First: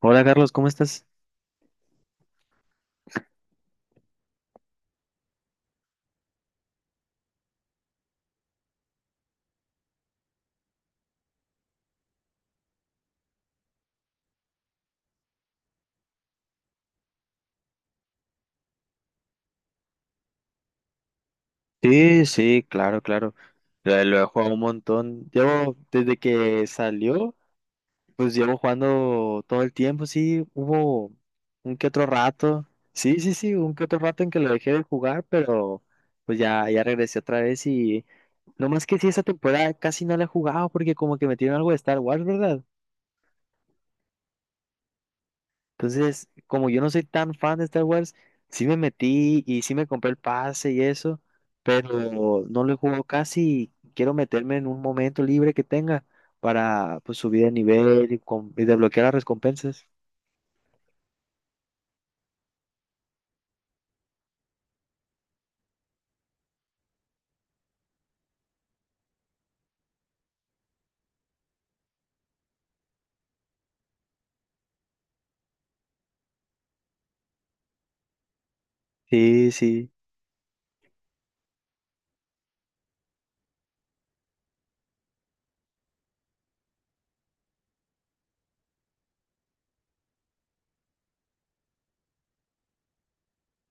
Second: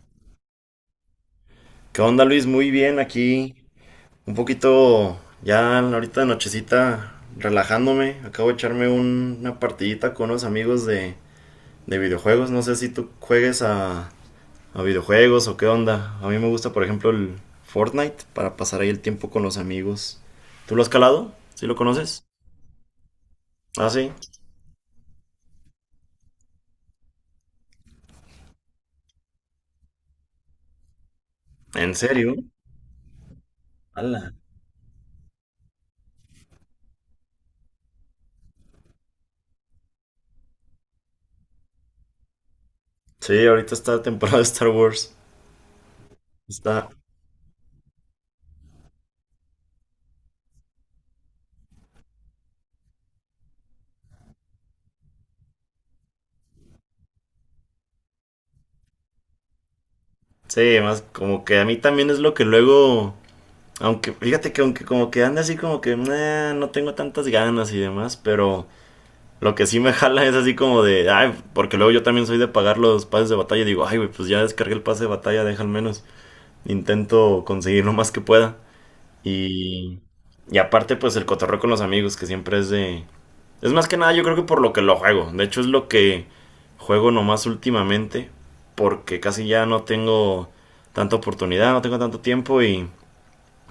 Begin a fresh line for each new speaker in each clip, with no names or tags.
Hola Carlos, ¿cómo estás?
¿Qué onda, Luis? Muy bien aquí. Un poquito ya ahorita de nochecita relajándome. Acabo de echarme una partidita con unos amigos de videojuegos. No sé si tú juegues a videojuegos o qué onda. A mí me gusta, por ejemplo, el Fortnite para pasar ahí el tiempo con los amigos. ¿Tú lo has calado? ¿Sí lo conoces?
Sí, sí, claro, claro.
Ah,
Lo,
sí.
lo he jugado un montón. Llevo, desde que salió, pues llevo jugando todo el tiempo, sí, hubo un que
¿En
otro
serio?
rato. Sí, sí, sí, un que otro rato en
Ala.
que lo dejé de jugar, pero pues ya, ya regresé otra vez y no más que sí, esa temporada casi no la he jugado porque como que metieron algo de Star Wars, ¿verdad?
Sí, ahorita está la temporada de Star Wars.
Entonces, como yo
Está.
no soy tan fan de Star Wars, sí me metí y sí me compré el pase y eso, pero no lo he jugado casi. Quiero meterme en un momento libre que tenga para pues, subir de nivel y desbloquear las recompensas.
Sí, más como que a mí también es lo que luego. Aunque, fíjate que aunque como que anda así como que "Nah, no tengo tantas ganas y demás", pero lo que sí me jala es así como de, ay, porque luego yo también soy de pagar los pases de batalla. Digo, ay, güey, pues ya descargué el pase de batalla, deja al menos. Intento conseguir lo más que pueda.
Sí, sí.
Y, y aparte, pues el cotorreo con los amigos, que siempre es de... Es más que nada, yo creo que por lo que lo juego. De hecho, es lo que juego nomás últimamente, porque casi ya no tengo tanta oportunidad, no tengo tanto tiempo y...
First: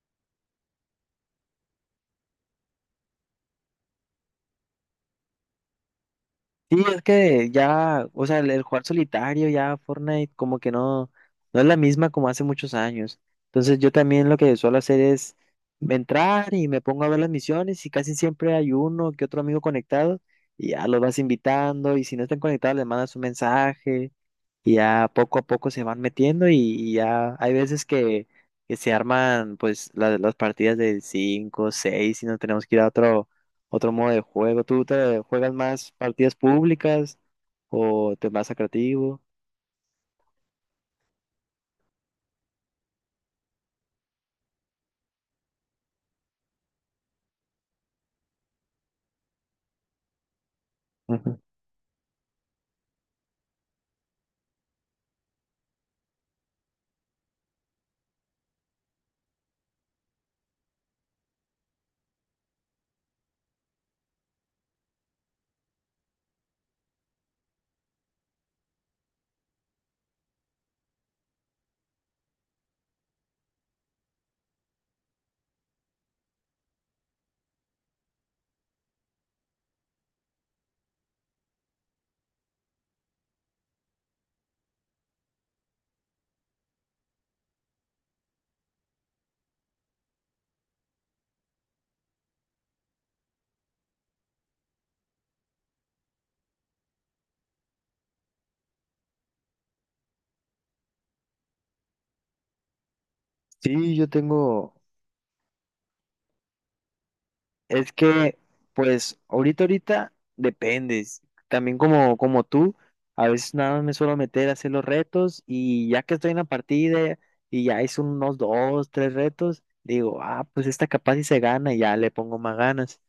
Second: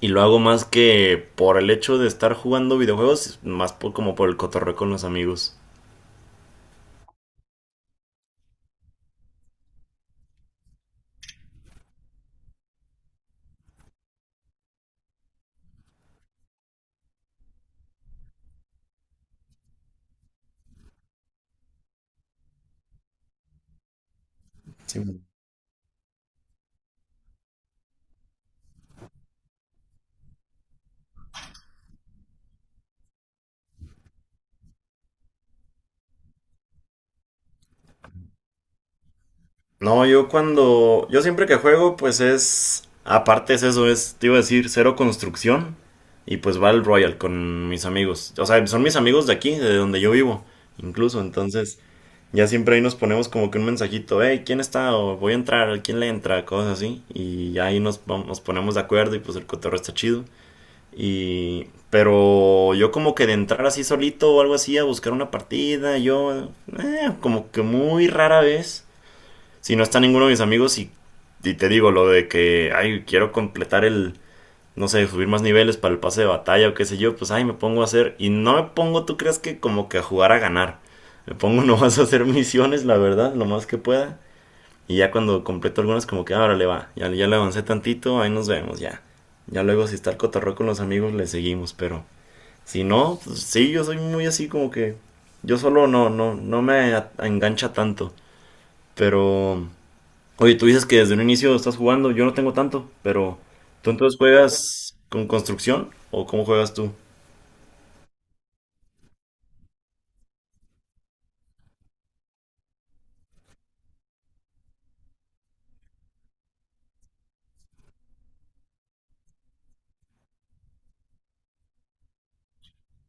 Y lo hago más que por el hecho de estar jugando videojuegos, más por, como por el cotorreo con los amigos.
Sí, es que ya, o sea, el jugar solitario ya Fortnite como que no, no es la misma como hace muchos años. Entonces yo también lo que suelo hacer es entrar y me pongo a ver las misiones y casi siempre hay uno que otro amigo conectado y ya los vas invitando y si no están conectados les mandas un mensaje y
Sí,
ya
bueno.
poco a poco se van metiendo y ya hay veces que se arman pues las partidas de 5 6 y nos tenemos que ir a otro, otro modo de juego. ¿Tú te juegas más partidas públicas o te vas a creativo?
No, yo cuando. Yo siempre que juego, pues es. Aparte es eso, es, te iba a decir, cero construcción. Y pues va el Royal con mis amigos. O sea, son mis amigos de aquí, de donde yo vivo. Incluso,
Ujú.
entonces. Ya siempre ahí nos ponemos como que un mensajito, hey, ¿quién está? O voy a entrar, ¿quién le entra? Cosas así. Y ya ahí nos, nos ponemos de acuerdo y pues el cotorreo está chido. Y, pero yo como que de entrar así solito o algo así a buscar una partida, yo como que muy rara vez, si no está ninguno de mis amigos y te digo lo de que, ay, quiero completar el, no sé, subir más niveles para el pase de batalla o qué sé yo, pues ay, me pongo a hacer y no me pongo, tú crees que como que a jugar a ganar, me pongo nomás a hacer misiones, la verdad, lo más que pueda. Y ya cuando completo algunos, como que ahora le va. Ya, ya le avancé tantito, ahí nos vemos, ya. Ya luego, si está el cotorreo con los amigos, le seguimos. Pero si no, pues, sí, yo soy muy así como que. Yo solo no, no, no me engancha tanto. Pero. Oye, tú dices que desde un inicio estás jugando. Yo no tengo tanto, pero. ¿Tú
Sí, yo
entonces
tengo.
juegas con construcción? ¿O cómo juegas tú?
Es que, pues, ahorita, dependes. También como, como tú, a veces nada más me suelo meter a hacer los retos y ya que estoy en la partida y ya hice unos dos, tres retos, digo, ah, pues esta capaz y se gana y ya le pongo más ganas.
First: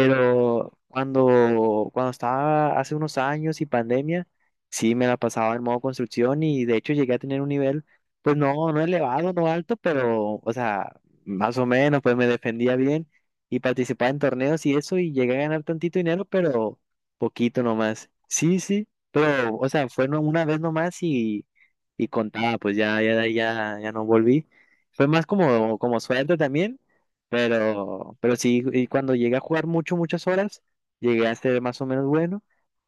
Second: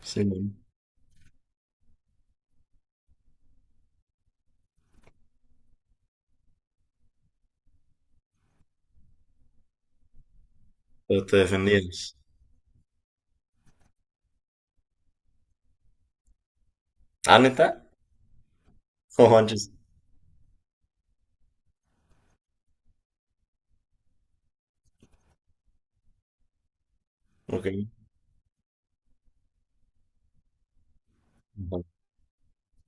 Sí, bueno.
cuando estaba hace unos años y pandemia, sí me la pasaba en modo construcción y de hecho llegué a tener un nivel, pues no, no elevado, no alto, pero, o sea,
Pero te
más o menos, pues
defendías.
me defendía bien y participaba en torneos y eso y llegué a ganar tantito dinero, pero
¿Ah,
poquito
neta?
nomás. Sí, sí,
No
pero, o
manches.
sea, fue no- una vez nomás y contaba, pues ya, ya, ya, ya no volví. Fue más como, como suerte también.
Ok.
Pero sí, y cuando llegué a jugar mucho, muchas horas, llegué a ser más
Ajá.
o menos bueno,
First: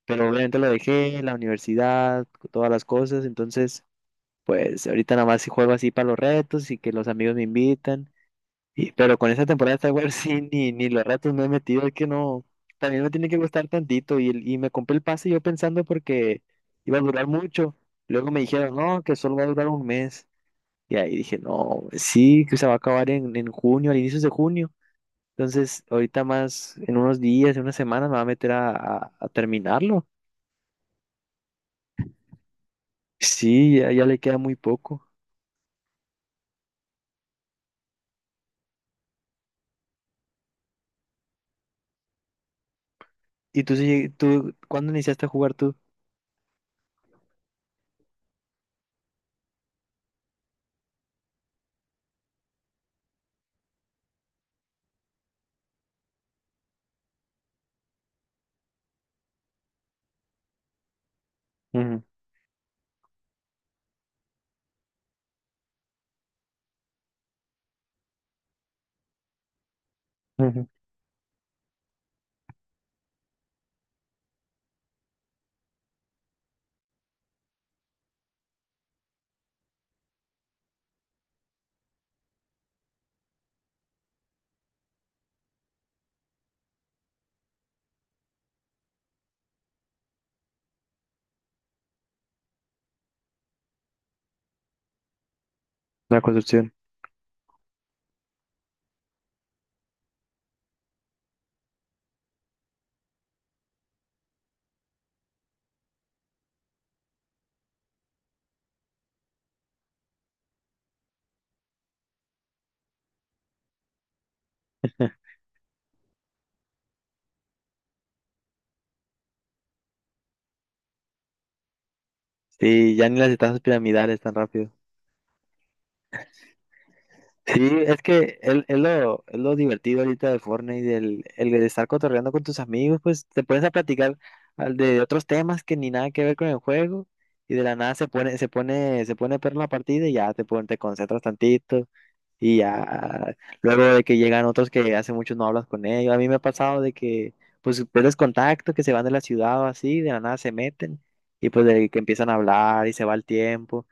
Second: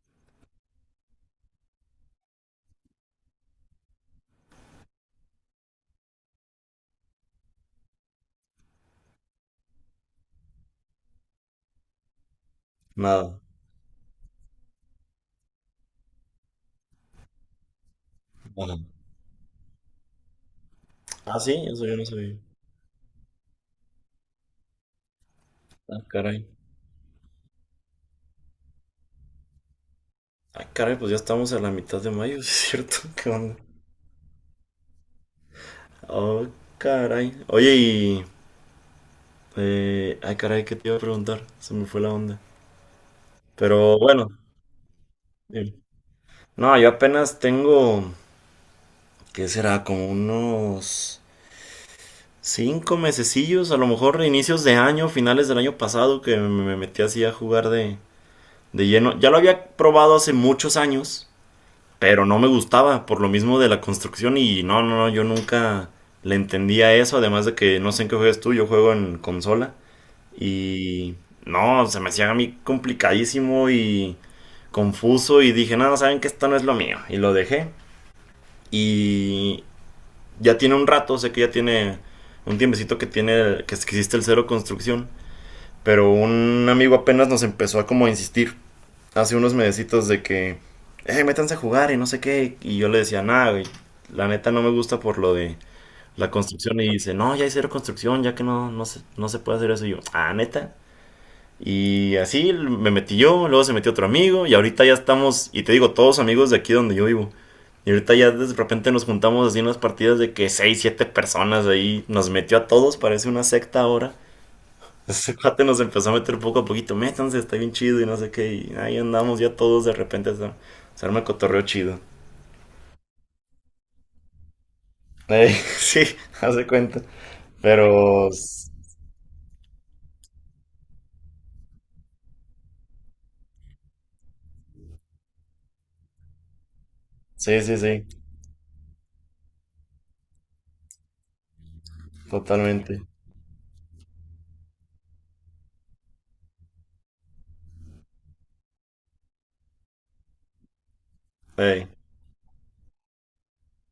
pero obviamente lo dejé, la universidad, todas las cosas, entonces, pues ahorita nada más sí juego así para los retos y que los amigos me invitan, y, pero con esta temporada de Star Wars sí, ni, ni los retos me he metido, es que no, también me tiene que
Nada.
gustar tantito, y me compré el pase yo pensando porque iba a durar mucho, luego me dijeron,
Ajá.
no, que solo va a durar un mes, y ahí dije,
Ah, sí,
no,
eso yo no sabía.
sí, que se va a acabar en junio, a inicios de junio. Entonces,
Ah,
ahorita
caray.
más, en unos días, en unas semanas, me va a meter a terminarlo.
Ah, caray, pues ya estamos a la mitad de mayo, ¿es cierto? ¿Qué onda?
Sí, ya, ya le queda muy poco.
Oh, caray. Oye, y... ay, caray, ¿qué te iba a preguntar? Se me fue la onda.
¿Y
Pero bueno,
tú, cuándo iniciaste a jugar tú?
dime. No, yo apenas tengo, ¿qué será? Como unos cinco mesecillos, a lo mejor inicios de año, finales del año pasado, que me metí así a jugar de lleno. Ya lo había probado hace muchos años,
Ujú,
pero no me gustaba por lo mismo de la construcción y no, no, no, yo nunca le entendía eso, además de que no sé en qué juegas tú, yo juego en consola
ujú.
y no, se me hacía a mí complicadísimo y confuso y dije, no, saben que esto no es lo mío y lo dejé y ya tiene un rato, sé que ya tiene un tiempecito que tiene que existe el cero construcción, pero un amigo apenas nos empezó a como insistir hace unos mesecitos de que, métanse a jugar y no sé qué. Y yo le decía, nada, güey, la neta no me gusta por lo de
La
la
construcción.
construcción. Y dice, no, ya hay cero construcción, ya que no, no se puede hacer eso. Y yo, ah, neta. Y así me metí yo, luego se metió otro amigo y ahorita ya estamos, y te digo, todos amigos de aquí donde yo vivo. Y ahorita ya de repente nos juntamos así en unas partidas de que 6 7 personas ahí, nos metió a todos, parece una secta ahora. Ese cuate nos empezó a meter poco a poquito, métanse, está bien chido y no sé qué. Y ahí andamos ya todos de repente, a se arma el cotorreo chido.
Sí, ya ni las etapas piramidales tan rápido.
Ey, sí, hace cuenta.
Sí, es
Pero
que es,
sí,
es lo, es lo divertido ahorita de Fortnite, del el de estar cotorreando con tus amigos, pues te pones a platicar al de otros temas que ni nada que ver con el juego y
sí,
de la nada se
sí,
pone, se pone, se pone perro la partida y ya te concentras tantito y
totalmente.
ya luego de que llegan otros que hace mucho no hablas con ellos. A mí me ha pasado de que pues pierdes contacto, que se van de la ciudad o así, de la nada se meten y pues
Ey,
de que empiezan a hablar y se va el tiempo.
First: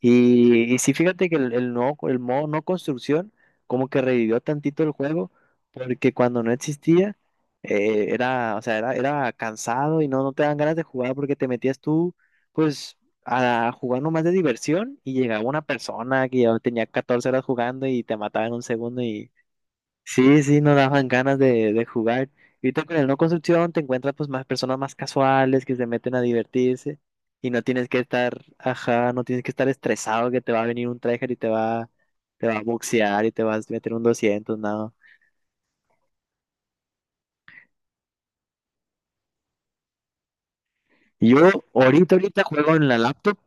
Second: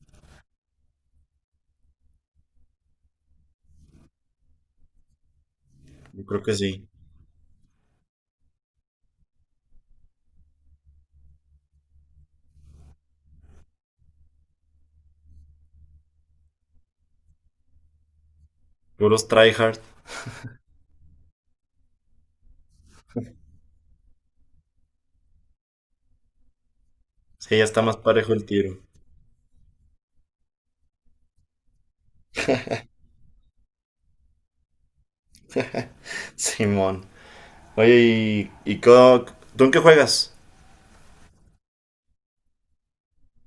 Y sí, fíjate que el modo no construcción como que revivió tantito el juego, porque
yo
cuando
creo
no
que sí.
existía, era, o sea, era, era cansado y no, no te dan ganas de jugar porque te metías tú, pues, a jugar nomás de diversión y llegaba una persona que ya tenía 14 horas jugando y te mataba en un segundo.
Puros tryhard.
Sí, sí, nos daban ganas de jugar. Y ahorita con el no construcción te encuentras pues más personas más casuales que se meten a divertirse y
Sí,
no
ya está
tienes
más
que
parejo
estar,
el tiro.
ajá, no tienes que estar estresado que te va a venir un tryhard y te va a boxear y te vas a meter un 200 nada.
Simón. Oye, ¿ tú en qué juegas?
Yo ahorita juego en la laptop,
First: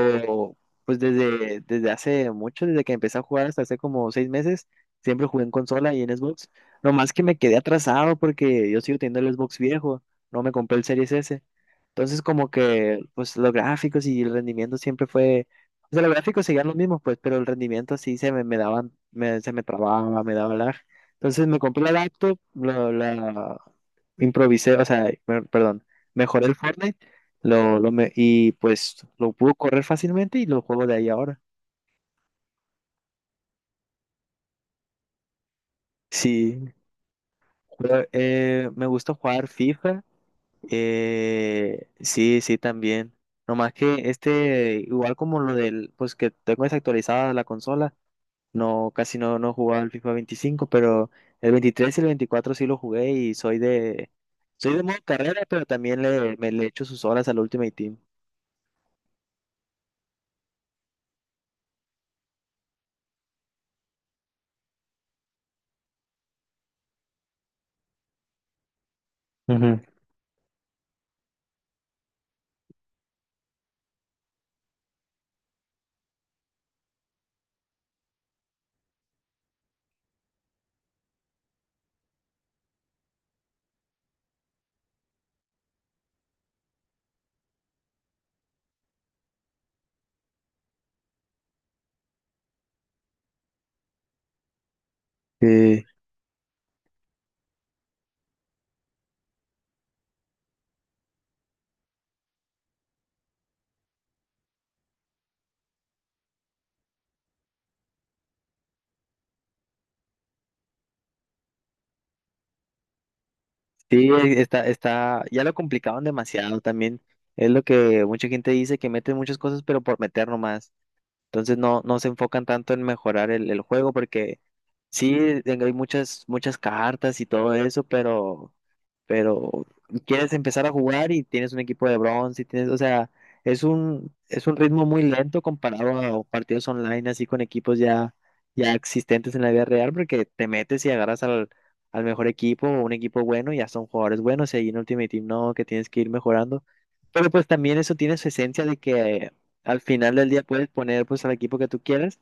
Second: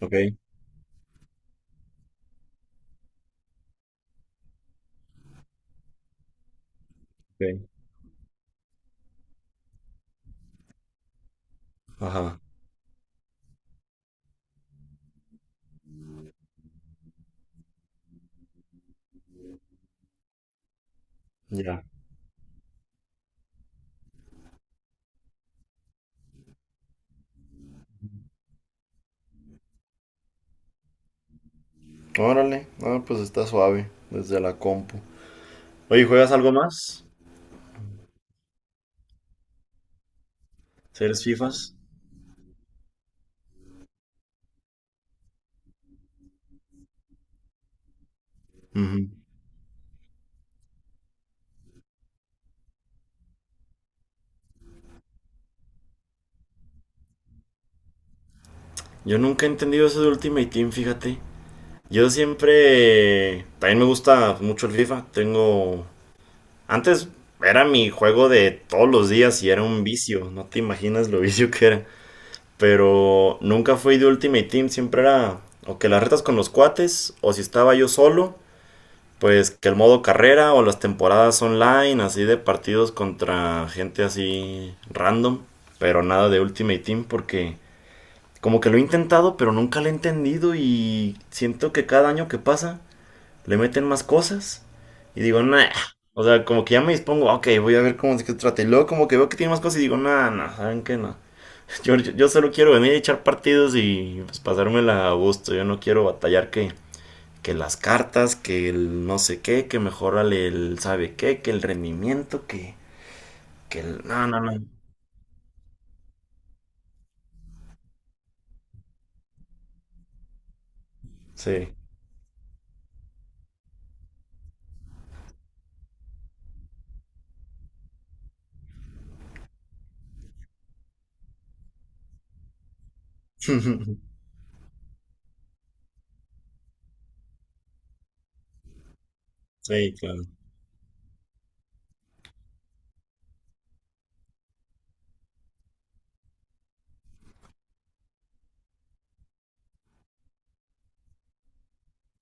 Ok,
pues desde, desde hace mucho, desde que empecé a jugar hasta hace como 6 meses, siempre jugué en consola y en Xbox. No más que me quedé
ok.
atrasado porque yo sigo teniendo el Xbox viejo, no me compré el Series S. Entonces
Ajá,
como que pues los gráficos y el rendimiento siempre fue, o sea, los gráficos seguían los mismos pues, pero el rendimiento sí se me, me daban, se me trababa, me daba lag. Entonces me compré
ya.
la laptop, la improvisé, o sea, perdón, mejoré el Fortnite y pues lo pude correr fácilmente y lo juego de ahí ahora.
Órale, ah, pues está suave desde la compu. Oye, ¿juegas algo
Sí,
más?
pero, me gusta jugar FIFA.
¿Eres FIFAs?
Sí, sí, también. Nomás que este, igual como lo del, pues que tengo desactualizada la consola, no, casi no, no jugaba el FIFA 25 pero el 23 y el 24 sí lo jugué y soy de modo carrera, pero también le, me le echo sus horas al Ultimate Team.
Yo nunca he entendido eso de Ultimate Team, fíjate. Yo siempre... También me gusta mucho el FIFA. Tengo... Antes era mi juego de todos los días y era
Ujú.
un vicio. No te imaginas lo vicio que era. Pero nunca fui de Ultimate Team. Siempre era o que las retas con los cuates o si estaba yo solo. Pues que el modo carrera o las temporadas online, así de partidos contra gente así random. Pero nada de Ultimate Team porque como que lo he intentado, pero nunca lo he entendido y siento que cada año que pasa le meten más cosas y digo, nah.
Sí.
O sea, como que ya me dispongo, "Ah, ok, voy a ver cómo se trata". Y luego como que veo que tiene más cosas y digo, nah, nah, ¿saben qué? No. Yo solo quiero venir a echar partidos y pues, pasármela a gusto. Yo no quiero batallar que las cartas, que el no sé qué, que mejorale el sabe qué, que el rendimiento, que el...
Sí,
No, no, no.
está, está, ya lo complicaron demasiado también. Es lo que mucha gente dice que meten muchas cosas, pero por meter nomás. Entonces
Sí.
no, no se enfocan tanto en mejorar el juego porque sí hay muchas, muchas cartas y todo eso, pero quieres empezar a jugar y tienes un equipo de bronce y tienes, o sea, es un ritmo muy lento comparado a partidos online así con equipos ya, ya existentes en la vida real
Sí, claro.
porque te metes y agarras al mejor equipo o un equipo bueno y ya son jugadores buenos y ahí en Ultimate Team no, que tienes que ir mejorando. Pero pues también eso tiene su esencia de que al final del día puedes poner pues al equipo que tú quieras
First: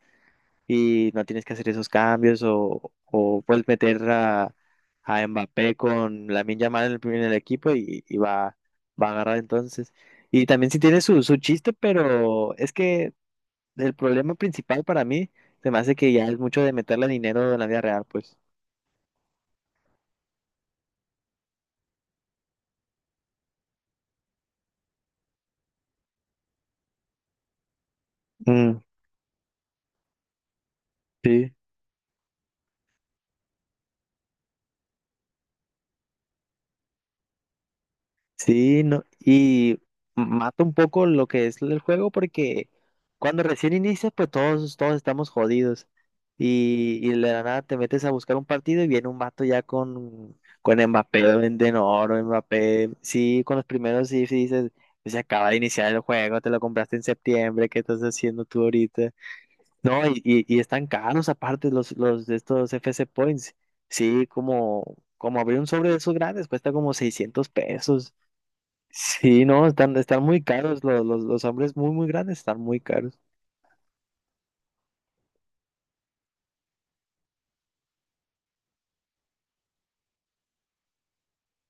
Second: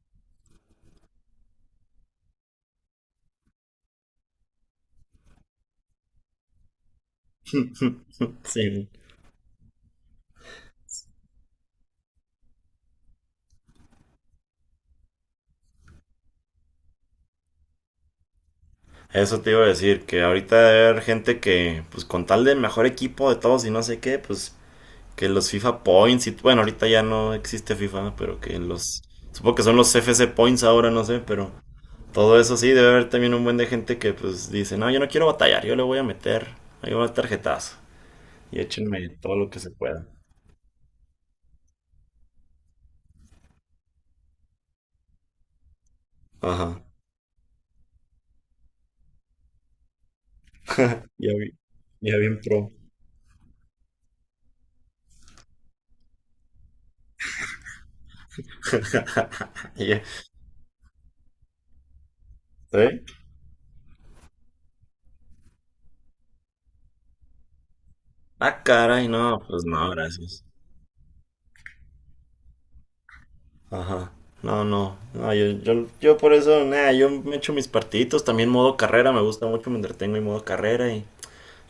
y no tienes que hacer esos cambios o puedes meter a Mbappé con Lamine Yamal en en el equipo y va,
Sí.
va a agarrar entonces. Y también sí tiene su, su chiste, pero es que el problema principal para mí se me hace que ya es mucho de meterle dinero en la vida real, pues.
Eso te iba a decir, que ahorita debe haber gente que, pues con tal de mejor equipo de todos y no sé qué, pues que los FIFA Points y bueno, ahorita ya no existe FIFA, ¿no? Pero que
Mm,
los, supongo que son los FC Points ahora, no sé, pero
sí.
todo eso sí, debe haber también un buen de gente que pues dice, no, yo no quiero batallar, yo le voy a meter, ahí va el tarjetazo y
Sí, no,
échenme todo lo que se
y
pueda.
mata un poco lo que es el juego porque cuando recién inicias, pues todos, todos estamos jodidos.
Ajá.
Y de la nada te metes a buscar un partido y viene un vato ya con Mbappé
Ya vi-
de
ya
oro,
bien pro.
Mbappé. Sí, con los primeros sí, sí dices, "Pues, se acaba de iniciar el juego, te lo compraste en septiembre, ¿qué estás haciendo tú ahorita?"
Ya-
No, y están caros aparte los de estos
¿Sí?
FC Points. Sí, como, como abrir un sobre de esos grandes cuesta como $600.
Ah, caray, no,
Sí,
pues
no,
no,
están, están muy
gracias.
caros, los hombres muy, muy grandes están muy caros.
Ajá. No, no. No, yo por eso, nada, yo me echo mis partiditos. También modo carrera, me gusta mucho, me entretengo en modo carrera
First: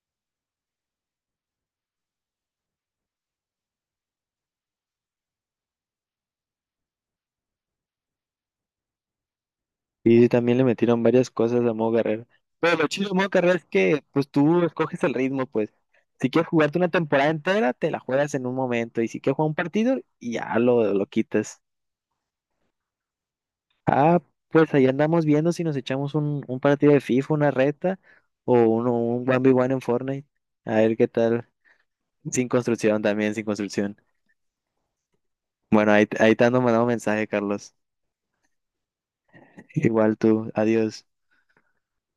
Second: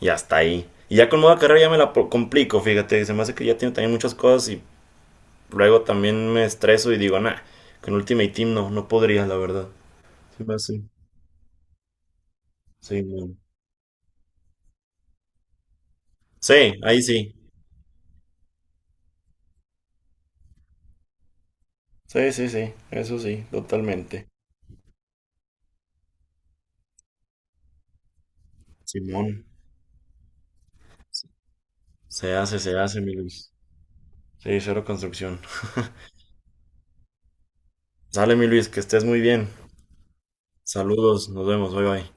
y hasta ahí. Y ya con modo carrera ya me la complico, fíjate. Se me hace que ya tengo también muchas cosas y luego también me estreso y digo, nah, con Ultimate Team no, no podría, la verdad.
Y sí,
Sí, me
también le
hace-
metieron varias cosas a modo carrera. Pero lo
Sí,
chido de modo
no.
carrera es que, pues tú escoges el ritmo, pues. Si quieres
Sí,
jugarte una
ahí
temporada
sí.
entera, te la juegas en un momento. Y si quieres jugar un partido, ya lo quitas.
Sí, sí, sí. Eso sí,
Ah,
totalmente.
pues ahí andamos viendo si nos echamos un partido de FIFA, una reta, o uno, un
Simón.
1v1 en Fortnite. A ver qué tal. Sin
Se hace,
construcción
mi
también, sin
Luis.
construcción.
Sí, cero construcción.
Bueno, ahí, ahí te ando mandando mensaje, Carlos.
Sale, mi Luis, que estés muy bien.
Igual tú, adiós.
Saludos, nos vemos, bye bye.